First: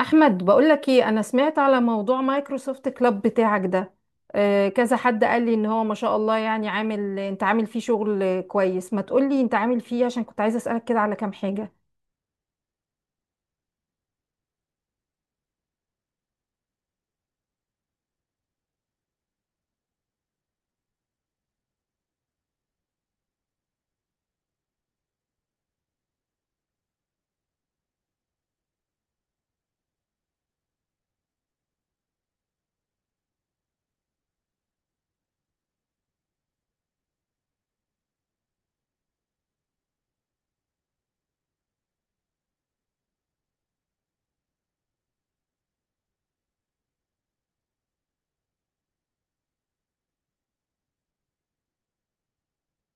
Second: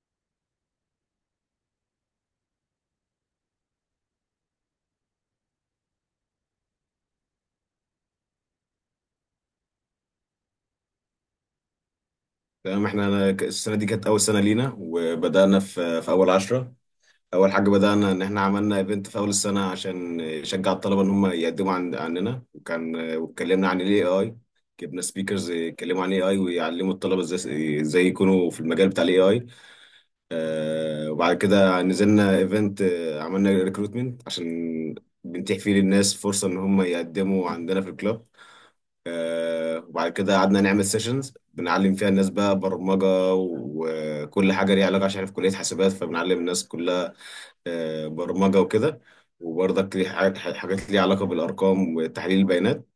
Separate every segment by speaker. Speaker 1: احمد، بقولك ايه، انا سمعت على موضوع مايكروسوفت كلاب بتاعك ده. كذا حد قال لي ان هو ما شاء الله، يعني عامل، انت عامل فيه شغل كويس ما تقولي انت عامل فيه، عشان كنت عايزه اسالك كده على كام حاجه.
Speaker 2: تمام، أنا السنة دي كانت أول سنة لينا، وبدأنا في أول عشرة. أول حاجة بدأنا إن احنا عملنا إيفنت في أول السنة عشان نشجع الطلبة إن هم يقدموا عننا، واتكلمنا عن ال AI. جبنا سبيكرز يتكلموا عن AI ويعلموا الطلبة ازاي يكونوا في المجال بتاع ال AI. وبعد كده نزلنا إيفنت. عملنا ريكروتمنت عشان بنتيح فيه للناس فرصة إن هم يقدموا عندنا في الكلاب. وبعد كده قعدنا نعمل سيشنز، بنعلم فيها الناس بقى برمجة وكل حاجة ليها علاقة، عشان أنا في كلية حاسبات، فبنعلم الناس كلها برمجة وكده، وبرضك ليه حاجات ليها علاقة بالأرقام وتحليل البيانات،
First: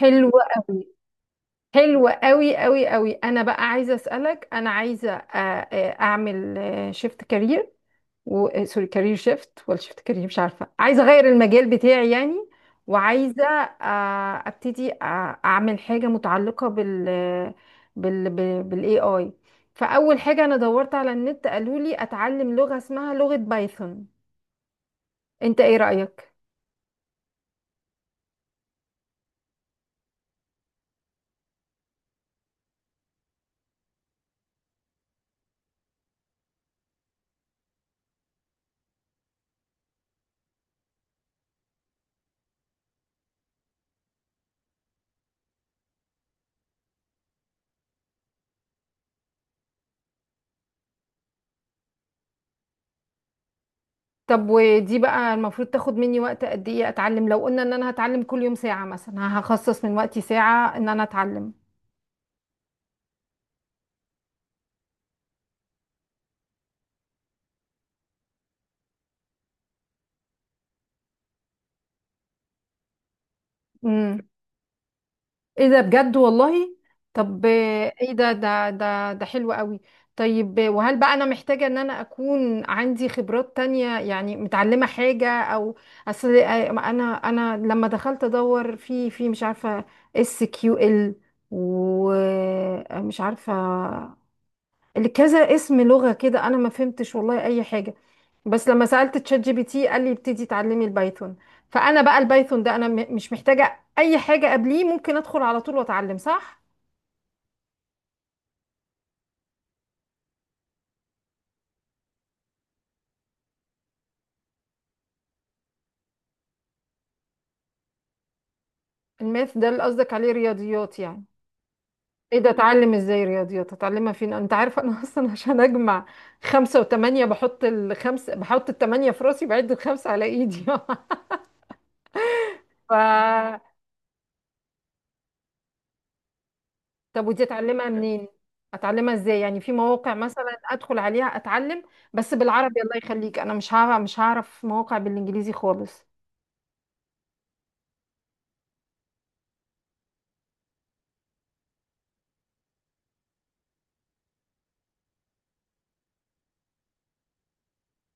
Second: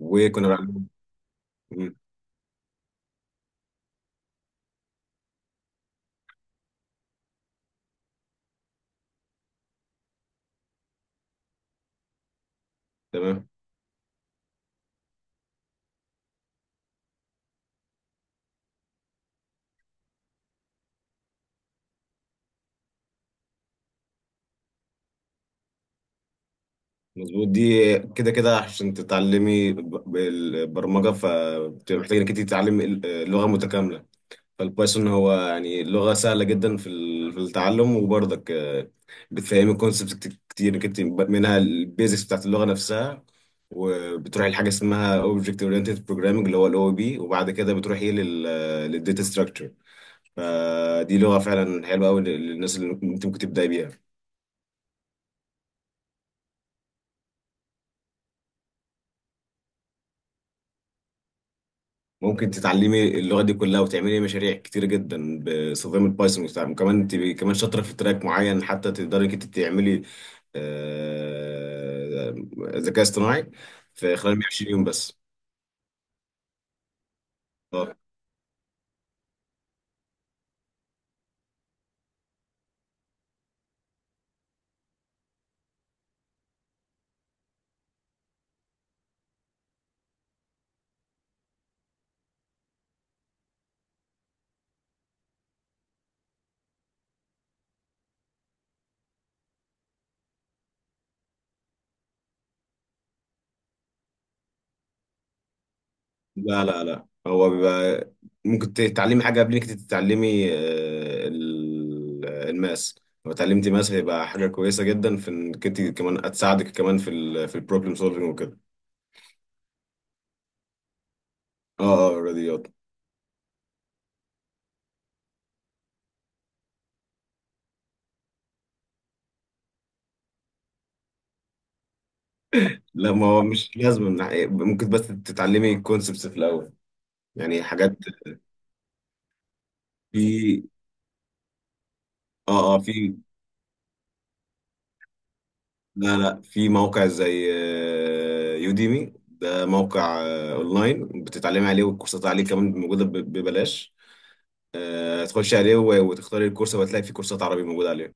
Speaker 1: حلوه
Speaker 2: بنعلم.
Speaker 1: قوي.
Speaker 2: مم،
Speaker 1: حلوه قوي قوي قوي. انا بقى عايزه اسالك، انا عايزه اعمل شيفت كارير و سوري، كارير شيفت ولا شيفت كارير، مش عارفه، عايزه اغير المجال بتاعي يعني، وعايزه
Speaker 2: تمام،
Speaker 1: ابتدي اعمل حاجه متعلقه بال بالاي اي. فاول حاجه انا دورت على النت قالوا لي اتعلم لغه اسمها لغه بايثون، انت ايه رايك؟
Speaker 2: مظبوط. دي كده كده عشان تتعلمي بالبرمجة، فبتبقى محتاجة إنك أنت تتعلمي لغة متكاملة. فالبايثون هو يعني لغة سهلة جدا في التعلم، وبرضك بتفهمي كونسبت كتير كتير منها، البيزكس بتاعت اللغة نفسها، وبتروحي لحاجة اسمها Object Oriented Programming اللي هو ال OOP، وبعد كده بتروحي للداتا ستراكشر. فدي لغة فعلا حلوة أوي للناس اللي ممكن تبدأي بيها.
Speaker 1: طب ودي بقى المفروض تاخد مني وقت قد ايه اتعلم، لو قلنا ان انا هتعلم كل يوم ساعه مثلا، هخصص من وقتي ساعه ان انا اتعلم؟
Speaker 2: ممكن تتعلمي اللغة دي كلها، وتعملي مشاريع كتير جدا باستخدام البايثون وبتاع. وكمان تبقي كمان شاطرة في تراك معين حتى تقدري انت تعملي آه، ذكاء اصطناعي في
Speaker 1: امم،
Speaker 2: خلال 120 يوم بس.
Speaker 1: ايه ده بجد والله؟ طب
Speaker 2: آه.
Speaker 1: ايه ده ده حلو قوي. طيب وهل بقى انا محتاجة ان انا اكون عندي خبرات تانية يعني، متعلمة حاجة او اصل انا، انا لما دخلت ادور في مش عارفة اس كيو ال، ومش عارفة كذا اسم لغة كده، انا ما فهمتش والله اي حاجة. بس لما سألت تشات جي بي تي قال لي ابتدي اتعلمي البايثون. فأنا بقى البايثون ده أنا مش محتاجة أي حاجة قبليه، ممكن أدخل على طول وأتعلم صح؟
Speaker 2: لا لا لا، هو بيبقى ممكن تتعلمي حاجة قبل انك تتعلمي الماس. لو اتعلمتي ماس هيبقى حاجة كويسة جدا، في انك انت كمان هتساعدك كمان في البروبلم سولفنج وكده.
Speaker 1: الماث ده اللي قصدك عليه رياضيات يعني؟
Speaker 2: اه اه،
Speaker 1: ايه ده،
Speaker 2: الرياضيات.
Speaker 1: اتعلم ازاي رياضيات، اتعلمها فين؟ انت عارفه انا اصلا عشان اجمع خمسة وثمانية بحط الخمسة، بحط الثمانية في راسي بعد الخمسة على ايدي
Speaker 2: لا، ما هو
Speaker 1: ف،
Speaker 2: مش لازم ممكن بس تتعلمي الكونسبتس في الاول،
Speaker 1: طب ودي
Speaker 2: يعني
Speaker 1: اتعلمها
Speaker 2: حاجات.
Speaker 1: منين، اتعلمها ازاي؟ يعني في مواقع مثلا
Speaker 2: في
Speaker 1: ادخل عليها اتعلم، بس
Speaker 2: اه اه
Speaker 1: بالعربي الله
Speaker 2: في.
Speaker 1: يخليك، انا مش هعرف، مش هعرف مواقع بالانجليزي خالص.
Speaker 2: لا لا، في موقع زي يوديمي، ده موقع اونلاين بتتعلمي عليه، والكورسات عليه كمان موجوده ببلاش. تخشي عليه وتختاري الكورس، وهتلاقي في كورسات عربي موجوده عليه.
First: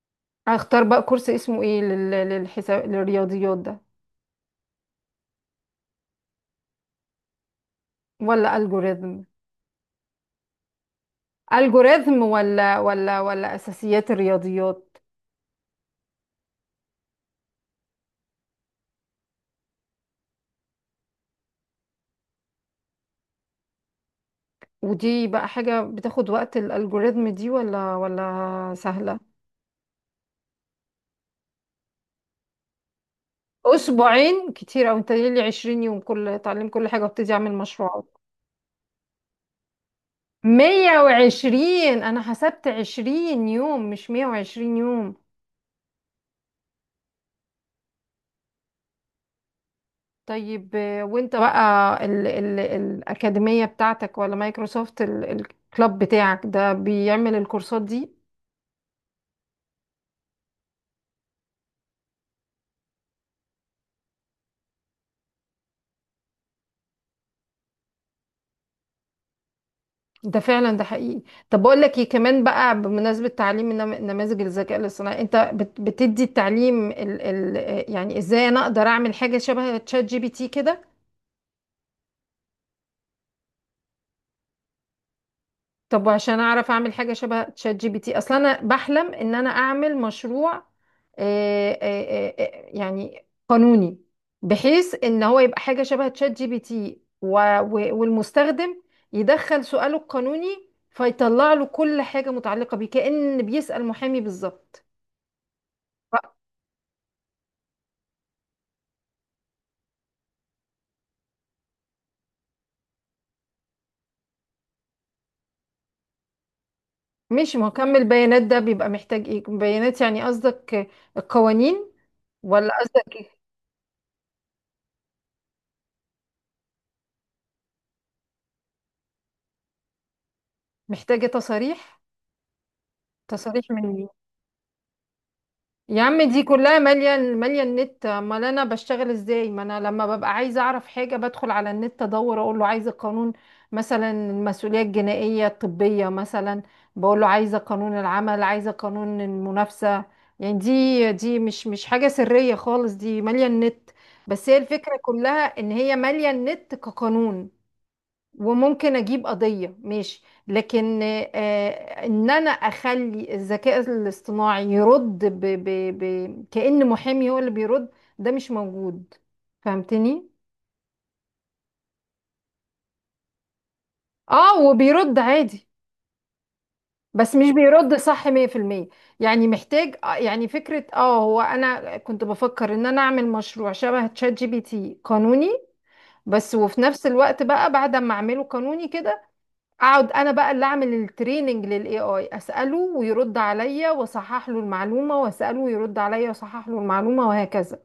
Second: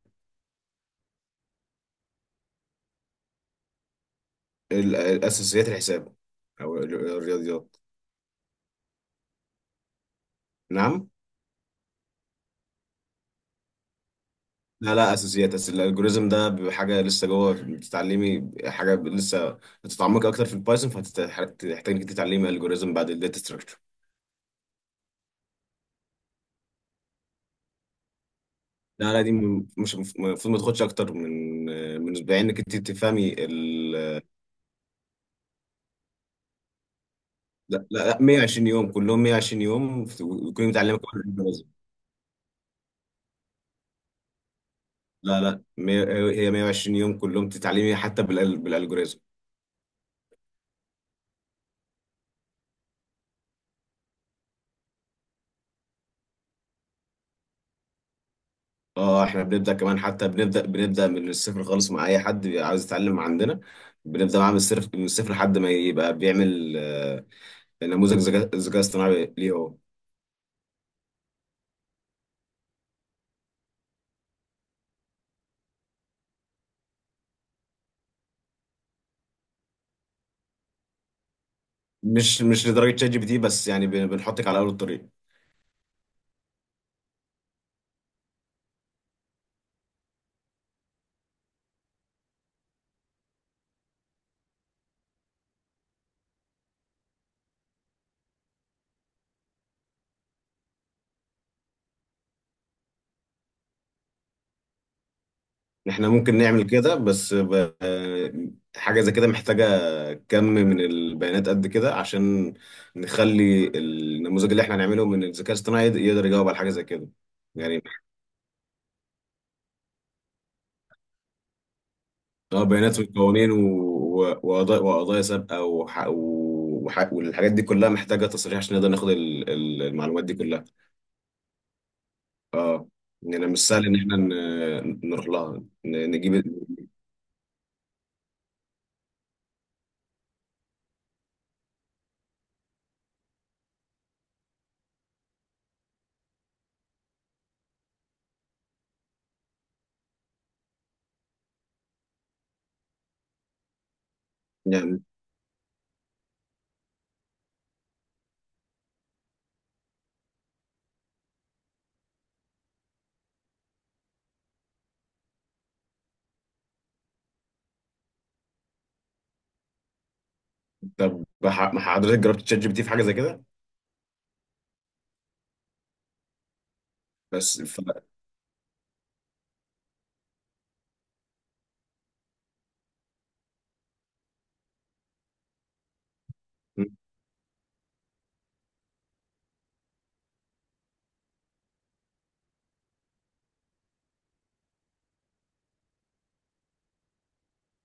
Speaker 1: اختار بقى كورس اسمه ايه للحساب للرياضيات ده
Speaker 2: الاساسيات، الحساب، او الرياضيات.
Speaker 1: ولا الجوريزم؟
Speaker 2: نعم.
Speaker 1: الجوريزم ولا اساسيات
Speaker 2: لا
Speaker 1: الرياضيات؟
Speaker 2: لا، اساسيات. الالجوريزم ده بيبقى حاجه لسه جوه، بتتعلمي حاجه لسه هتتعمقي اكتر في البايثون، فهتحتاج انك تتعلمي الجوريزم بعد الداتا ستراكشر.
Speaker 1: ودي بقى حاجة بتاخد وقت الالجوريزم دي ولا
Speaker 2: لا
Speaker 1: سهلة؟
Speaker 2: لا، دي مش المفروض ما تاخدش اكتر من اسبوعين، انك انت تفهمي
Speaker 1: اسبوعين كتير، او انت لي 20 يوم كل اتعلم كل حاجة وابتدي اعمل
Speaker 2: لا لا
Speaker 1: مشروعات؟
Speaker 2: لا، 120 يوم كلهم. 120 يوم وتكوني متعلمه كل الالجوريزم.
Speaker 1: 120؟ انا حسبت 20 يوم مش 120 يوم.
Speaker 2: لا لا هي 120 يوم كلهم تتعلمي حتى بالالجوريزم.
Speaker 1: طيب وانت بقى ال الأكاديمية بتاعتك ولا مايكروسوفت الكلاب بتاعك ده بيعمل الكورسات دي؟
Speaker 2: اه احنا بنبدا كمان، حتى بنبدا من الصفر خالص مع اي حد بيبقى عاوز يتعلم عندنا. بنبدا معاه من الصفر من الصفر لحد ما يبقى بيعمل نموذج ذكاء اصطناعي ليه هو.
Speaker 1: ده فعلا، ده حقيقي. طب بقول لك ايه كمان بقى، بمناسبة تعليم نماذج الذكاء الاصطناعي انت بتدي التعليم ال، يعني ازاي انا اقدر اعمل حاجة شبه تشات جي بي تي كده؟
Speaker 2: مش لدرجه شات جي بي تي، بس يعني بنحطك على اول الطريق.
Speaker 1: طب وعشان اعرف اعمل حاجه شبه تشات جي بي تي، اصلا انا بحلم ان انا اعمل مشروع يعني قانوني، بحيث ان هو يبقى حاجه شبه تشات جي بي تي، والمستخدم يدخل سؤاله القانوني فيطلع له كل حاجه متعلقه بيه، كأن بيسأل محامي بالظبط.
Speaker 2: احنا ممكن نعمل كده، بس حاجه زي كده محتاجه كم من البيانات قد كده، عشان نخلي النموذج اللي احنا هنعمله من الذكاء الاصطناعي يقدر يجاوب على حاجه زي كده.
Speaker 1: مش
Speaker 2: يعني
Speaker 1: مكمل بيانات، ده بيبقى محتاج ايه بيانات يعني قصدك، القوانين
Speaker 2: اه،
Speaker 1: ولا
Speaker 2: بيانات
Speaker 1: قصدك إيه؟
Speaker 2: والقوانين وقضايا سابقه والحاجات دي كلها محتاجه تصريح، عشان نقدر ناخد المعلومات دي كلها.
Speaker 1: محتاجه تصاريح؟
Speaker 2: اه، يعني
Speaker 1: تصاريح
Speaker 2: مش
Speaker 1: من
Speaker 2: سهل ان
Speaker 1: مين؟
Speaker 2: احنا نروح لها
Speaker 1: يا عم
Speaker 2: نجيب.
Speaker 1: دي كلها مالية مالية النت. امال انا بشتغل ازاي؟ ما انا لما ببقى عايزة اعرف حاجة بدخل على النت ادور، اقول له عايزة قانون مثلا المسؤولية الجنائية الطبية مثلا، بقول له عايزة قانون العمل، عايزة قانون المنافسة. يعني دي مش حاجة سرية خالص، دي مالية النت. بس هي الفكرة
Speaker 2: يعني.
Speaker 1: كلها ان هي مالية النت كقانون، وممكن اجيب قضية ماشي. لكن ان انا اخلي الذكاء الاصطناعي يرد كأن محامي هو اللي بيرد، ده مش موجود، فهمتني؟
Speaker 2: طب ما حضرتك جربت تشات جي بي تي في حاجه زي كده؟
Speaker 1: اه، وبيرد عادي، بس مش
Speaker 2: بس
Speaker 1: بيرد صح 100%. يعني محتاج يعني فكرة، اه هو انا كنت بفكر ان انا اعمل مشروع شبه تشات جي بي تي قانوني بس، وفي نفس الوقت بقى بعد ما اعمله قانوني كده، اقعد انا بقى اللي اعمل التريننج للاي اي، اساله ويرد عليا واصحح له المعلومه، واساله ويرد عليا واصحح له المعلومه، وهكذا.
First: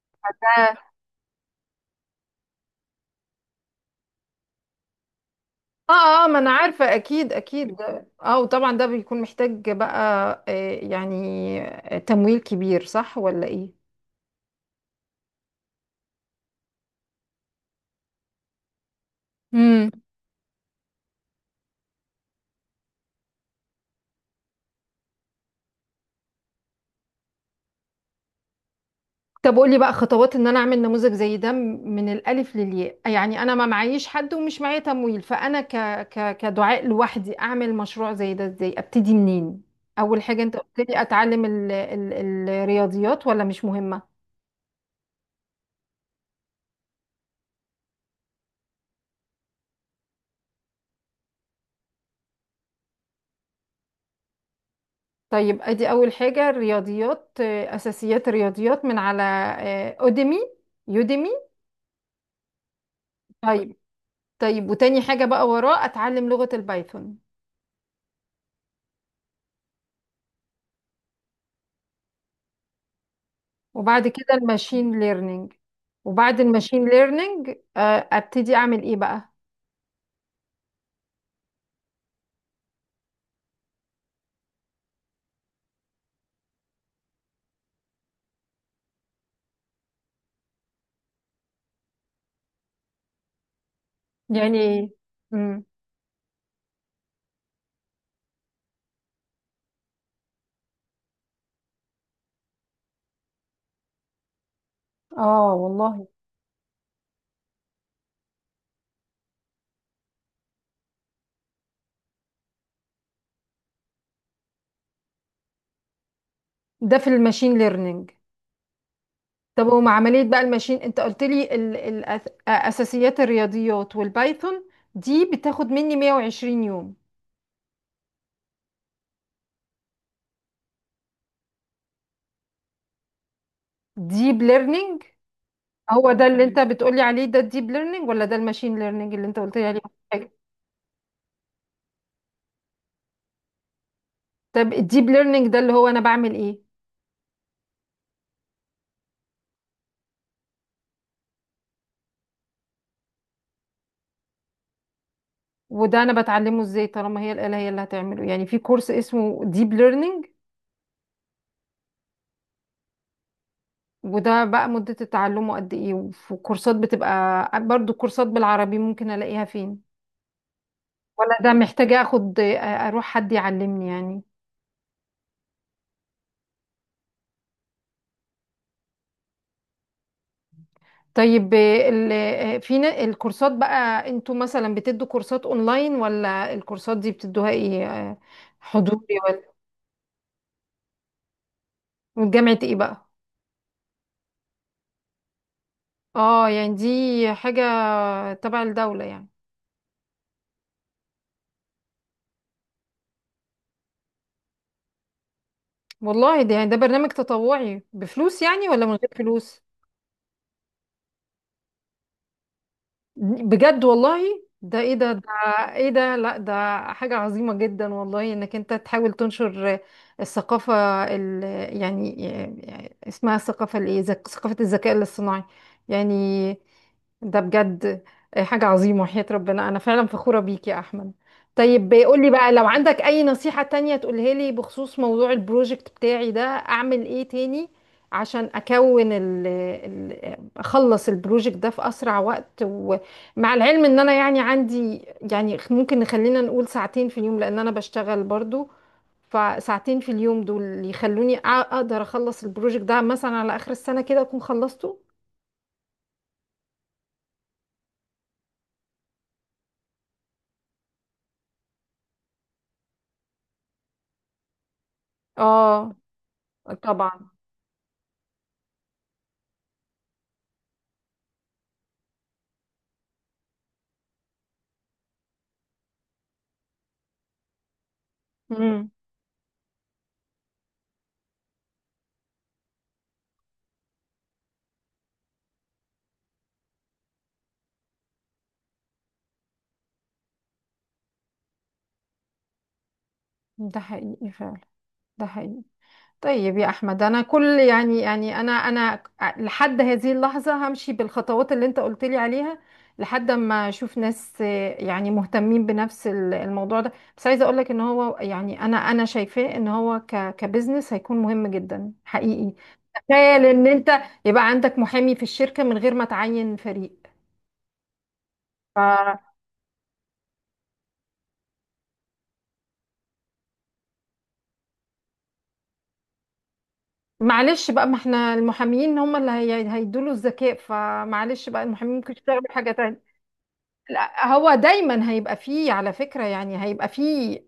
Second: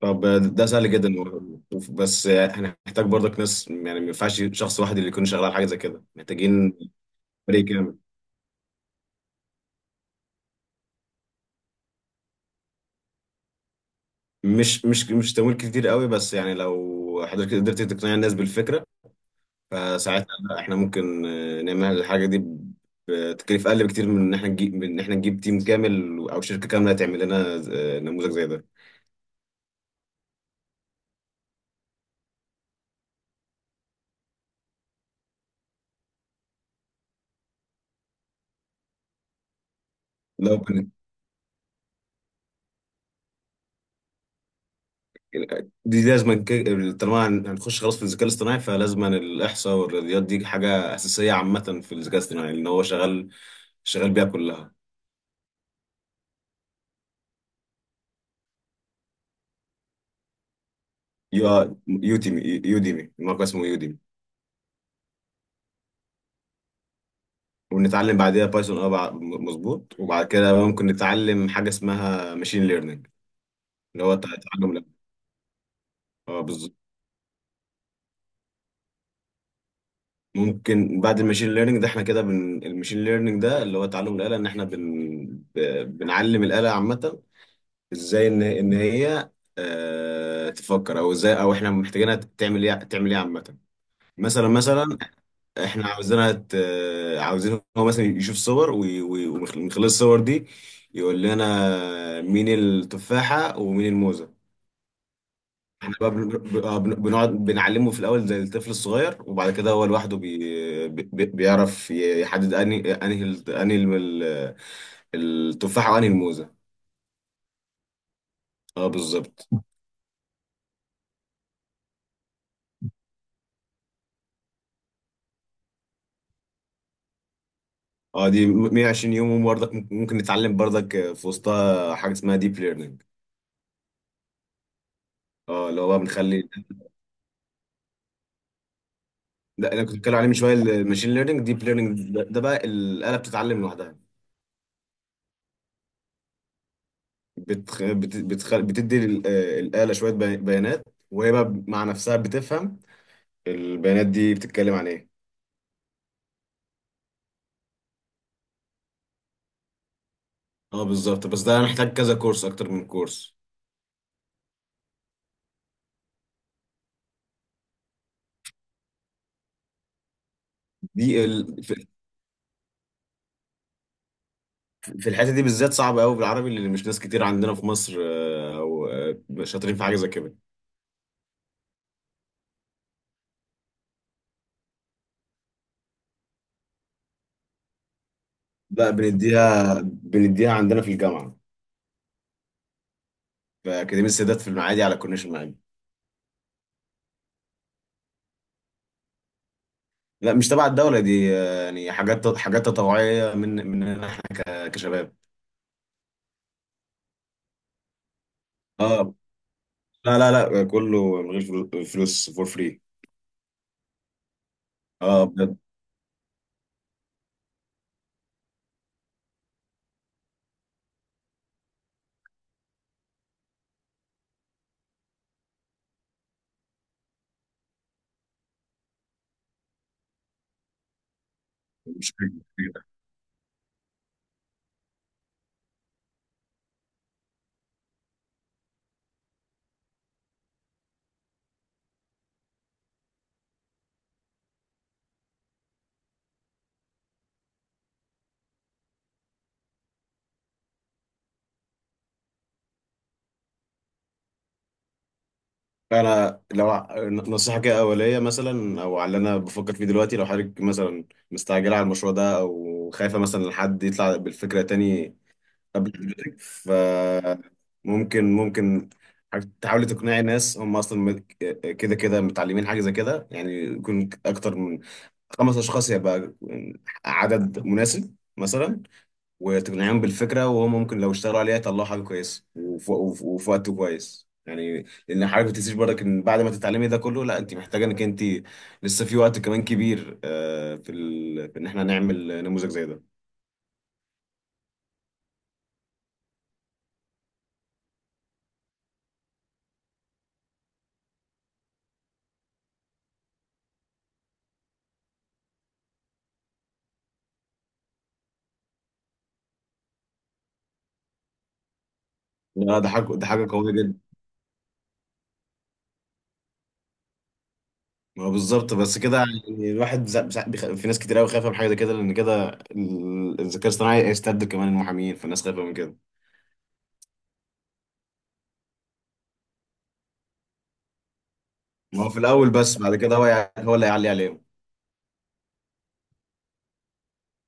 Speaker 2: طب، ده
Speaker 1: اه
Speaker 2: سهل جدا بس هنحتاج برضك ناس، يعني ما ينفعش شخص واحد اللي يكون شغال على حاجه زي كده،
Speaker 1: اه، ما انا
Speaker 2: محتاجين
Speaker 1: عارفه، اكيد
Speaker 2: فريق
Speaker 1: اكيد
Speaker 2: كامل.
Speaker 1: ده، اه وطبعا ده بيكون محتاج بقى يعني تمويل كبير صح ولا
Speaker 2: مش تمويل كتير قوي، بس يعني لو حضرتك قدرت تقنع الناس بالفكره،
Speaker 1: ايه؟
Speaker 2: فساعتها لا، احنا ممكن نعمل الحاجه دي بتكلفة اقل بكتير من ان احنا نجيب تيم كامل، او شركه كامله تعمل لنا نموذج زي ده.
Speaker 1: طب قولي بقى خطوات ان انا اعمل نموذج زي ده من الالف للياء. يعني انا ما معيش حد ومش معايا تمويل، فانا كدعاء لوحدي اعمل مشروع زي ده ازاي، ابتدي منين؟ اول حاجة
Speaker 2: لو
Speaker 1: انت قلت
Speaker 2: بن-
Speaker 1: لي اتعلم الرياضيات، ولا مش مهمة؟
Speaker 2: دي لازم طالما هنخش خلاص في الذكاء الاصطناعي، فلازم الاحصاء والرياضيات، دي حاجه اساسيه عامه في الذكاء الاصطناعي، لان هو شغال بيها كلها.
Speaker 1: طيب ادي اول حاجة الرياضيات، اساسيات الرياضيات من على اوديمي، يوديمي.
Speaker 2: يوديمي، الموقع اسمه
Speaker 1: طيب.
Speaker 2: يوديمي.
Speaker 1: طيب وتاني حاجة بقى وراه اتعلم لغة البايثون.
Speaker 2: ونتعلم بعدها بايثون. اه مظبوط، وبعد كده ممكن نتعلم حاجه اسمها ماشين ليرنينج، اللي
Speaker 1: وبعد
Speaker 2: هو
Speaker 1: كده
Speaker 2: تعلم
Speaker 1: الماشين ليرنينج. وبعد
Speaker 2: اه بالظبط.
Speaker 1: الماشين ليرنينج ابتدي اعمل ايه بقى؟
Speaker 2: ممكن بعد الماشين ليرنينج ده احنا كده الماشين ليرنينج ده اللي هو تعلم الآلة، ان احنا ب... بنعلم الآلة عامة، ازاي ان هي اه... تفكر، او ازاي، او احنا محتاجينها تعمل ايه، عامة. مثلا
Speaker 1: يعني ايه؟
Speaker 2: مثلا
Speaker 1: امم.
Speaker 2: احنا عاوزينها عاوزين هو مثلا يشوف صور، ومن خلال الصور دي يقول لنا مين التفاحة ومين الموزة.
Speaker 1: اه
Speaker 2: احنا
Speaker 1: والله.
Speaker 2: بقى بنقعد بنعلمه في الاول زي الطفل الصغير، وبعد كده هو لوحده بيعرف يحدد انهي التفاحه وانهي الموزه.
Speaker 1: ده في الماشين ليرنينج.
Speaker 2: اه بالظبط.
Speaker 1: طب ومع عملية بقى الماشين، انت قلت لي اساسيات الرياضيات والبايثون دي بتاخد مني 120 يوم.
Speaker 2: اه، دي 120 يوم، وبرضك ممكن نتعلم برضك في وسطها حاجه اسمها ديب ليرنينج.
Speaker 1: ديب ليرنينج.
Speaker 2: اه اللي هو بقى
Speaker 1: هو ده اللي
Speaker 2: بنخلي.
Speaker 1: انت بتقولي عليه ده الديب ليرنينج، ولا ده الماشين ليرنينج اللي انت قلت لي
Speaker 2: لا،
Speaker 1: عليه؟
Speaker 2: انا كنت بتكلم عليه
Speaker 1: حاجة.
Speaker 2: من شويه، الماشين ليرنينج. ديب ليرنينج ده، بقى الاله بتتعلم لوحدها.
Speaker 1: طب الديب ليرنينج ده اللي هو انا بعمل ايه؟
Speaker 2: بتدي الاله شويه بيانات، وهي بقى مع نفسها بتفهم البيانات دي بتتكلم عن ايه.
Speaker 1: وده انا بتعلمه ازاي طالما هي الآلة هي اللي هتعمله؟ يعني في كورس اسمه ديب ليرنينج؟
Speaker 2: اه بالظبط، بس ده محتاج كذا كورس، اكتر من كورس.
Speaker 1: وده بقى مدة تعلمه قد ايه؟ وفي كورسات بتبقى برضو كورسات بالعربي ممكن الاقيها فين؟ ولا ده
Speaker 2: في.
Speaker 1: محتاجة اخد اروح حد يعلمني يعني؟
Speaker 2: في الحته دي بالذات صعبه قوي بالعربي، اللي مش ناس كتير عندنا في مصر او شاطرين في حاجه زي كده.
Speaker 1: طيب الكورسات بقى انتوا مثلا بتدوا كورسات اونلاين، ولا الكورسات دي بتدوها ايه،
Speaker 2: لا
Speaker 1: حضوري ولا؟
Speaker 2: بنديها، عندنا في الجامعه،
Speaker 1: من جامعة ايه بقى؟
Speaker 2: في اكاديميه السادات في المعادي، على كورنيش المعادي.
Speaker 1: اه يعني دي حاجة تبع الدولة يعني؟
Speaker 2: لا، مش تبع الدوله، دي يعني حاجات تطوعيه مننا احنا كشباب.
Speaker 1: والله، ده يعني ده برنامج تطوعي بفلوس يعني ولا من غير
Speaker 2: اه.
Speaker 1: فلوس؟
Speaker 2: لا لا لا، كله من غير فلوس، فور فري.
Speaker 1: بجد والله؟ ده ايه ده ده،
Speaker 2: اه بجد.
Speaker 1: ايه ده؟ لا ده حاجة عظيمة جدا والله، انك انت تحاول تنشر الثقافة ال، يعني يعني اسمها الثقافة الايه، ثقافة الذكاء الاصطناعي يعني. ده بجد حاجة عظيمة، وحياة ربنا انا فعلا فخورة بيك يا احمد. طيب
Speaker 2: مش
Speaker 1: قول لي بقى لو
Speaker 2: حاجة.
Speaker 1: عندك اي نصيحة تانية تقولها لي بخصوص موضوع البروجكت بتاعي ده، اعمل ايه تاني عشان اكون ال اخلص البروجكت ده في اسرع وقت؟ مع العلم ان انا يعني عندي، يعني ممكن نخلينا نقول ساعتين في اليوم، لان انا بشتغل برضو، فساعتين في اليوم دول اللي يخلوني اقدر اخلص البروجكت ده مثلا على اخر السنة كده اكون خلصته.
Speaker 2: انا لو نصيحه كده اوليه مثلا، او على اللي انا بفكر فيه دلوقتي، لو حضرتك مثلا مستعجله على المشروع ده، او خايفه مثلا إن حد يطلع بالفكره تاني قبل
Speaker 1: اه
Speaker 2: حضرتك،
Speaker 1: طبعا.
Speaker 2: فممكن حضرتك تحاولي تقنعي ناس هم اصلا كده كده متعلمين حاجه زي كده، يعني يكون اكتر من خمس اشخاص، يبقى عدد مناسب مثلا،
Speaker 1: امم.
Speaker 2: وتقنعهم بالفكره. وهم ممكن لو اشتغلوا عليها يطلعوا حاجه كويسه وفي وقت كويس، يعني لان حضرتك ما تنسيش برضك ان بعد ما تتعلمي ده كله، لا انت محتاجه انك انت لسه في وقت كمان كبير في ان احنا نعمل نموذج زي ده.
Speaker 1: ده حقيقي فعلا، ده حقيقي. طيب يا احمد انا كل يعني، يعني انا انا لحد هذه اللحظه همشي بالخطوات اللي انت قلت لي عليها لحد ما اشوف ناس يعني مهتمين بنفس الموضوع ده. بس عايزه اقول لك ان هو يعني انا، انا شايفاه ان هو ك كبزنس هيكون مهم جدا حقيقي.
Speaker 2: لا، ده حاجه،
Speaker 1: تخيل ان
Speaker 2: قويه جدا.
Speaker 1: انت يبقى عندك محامي في الشركه من غير ما تعين فريق.
Speaker 2: ما هو بالظبط بس كده، يعني الواحد في ناس كتير قوي خايفه من حاجه زي كده، لان كده الذكاء الاصطناعي هيستبدل كمان المحامين، فالناس خايفه من كده.
Speaker 1: فمعلش بقى، ما احنا المحاميين هم اللي هيدوا له الذكاء، فمعلش بقى المحامين
Speaker 2: ما هو
Speaker 1: ممكن
Speaker 2: في
Speaker 1: يشتغلوا
Speaker 2: الاول،
Speaker 1: حاجه
Speaker 2: بس بعد
Speaker 1: تانية.
Speaker 2: كده هو هو اللي هيعلي
Speaker 1: لا
Speaker 2: عليهم.
Speaker 1: هو دايما هيبقى فيه على فكرة، يعني هيبقى فيه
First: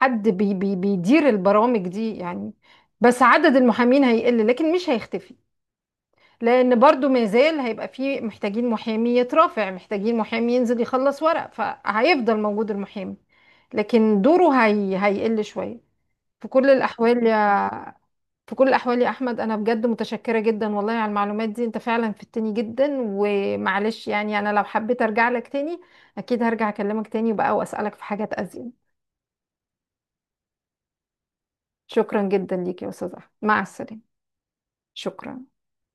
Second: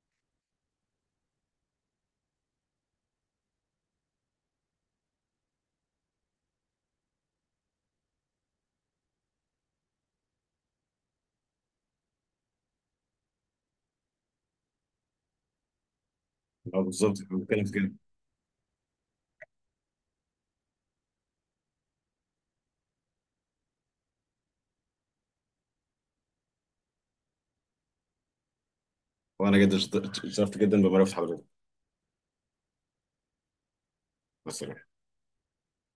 Speaker 1: حد بي بيدير البرامج دي يعني، بس عدد المحامين هيقل لكن مش هيختفي، لأن برضو ما زال هيبقى فيه محتاجين محامي يترافع، محتاجين محامي ينزل يخلص ورق، فهيفضل موجود المحامي، لكن دوره هي هيقل شوية في كل
Speaker 2: اه بالظبط،
Speaker 1: الأحوال
Speaker 2: انا
Speaker 1: يعني.
Speaker 2: بتكلم في كده.
Speaker 1: في كل الأحوال يا أحمد، أنا بجد متشكرة جدا والله على المعلومات دي، أنت فعلا فدتني جدا. ومعلش يعني أنا لو حبيت أرجع لك تاني أكيد هرجع أكلمك تاني بقى وأسألك في حاجات أزيد.
Speaker 2: وانا جدا اتشرفت جدا بمعرفة حضرتك.
Speaker 1: شكرا جدا ليك يا أستاذ أحمد، مع السلامة.
Speaker 2: مثلا.
Speaker 1: شكرا.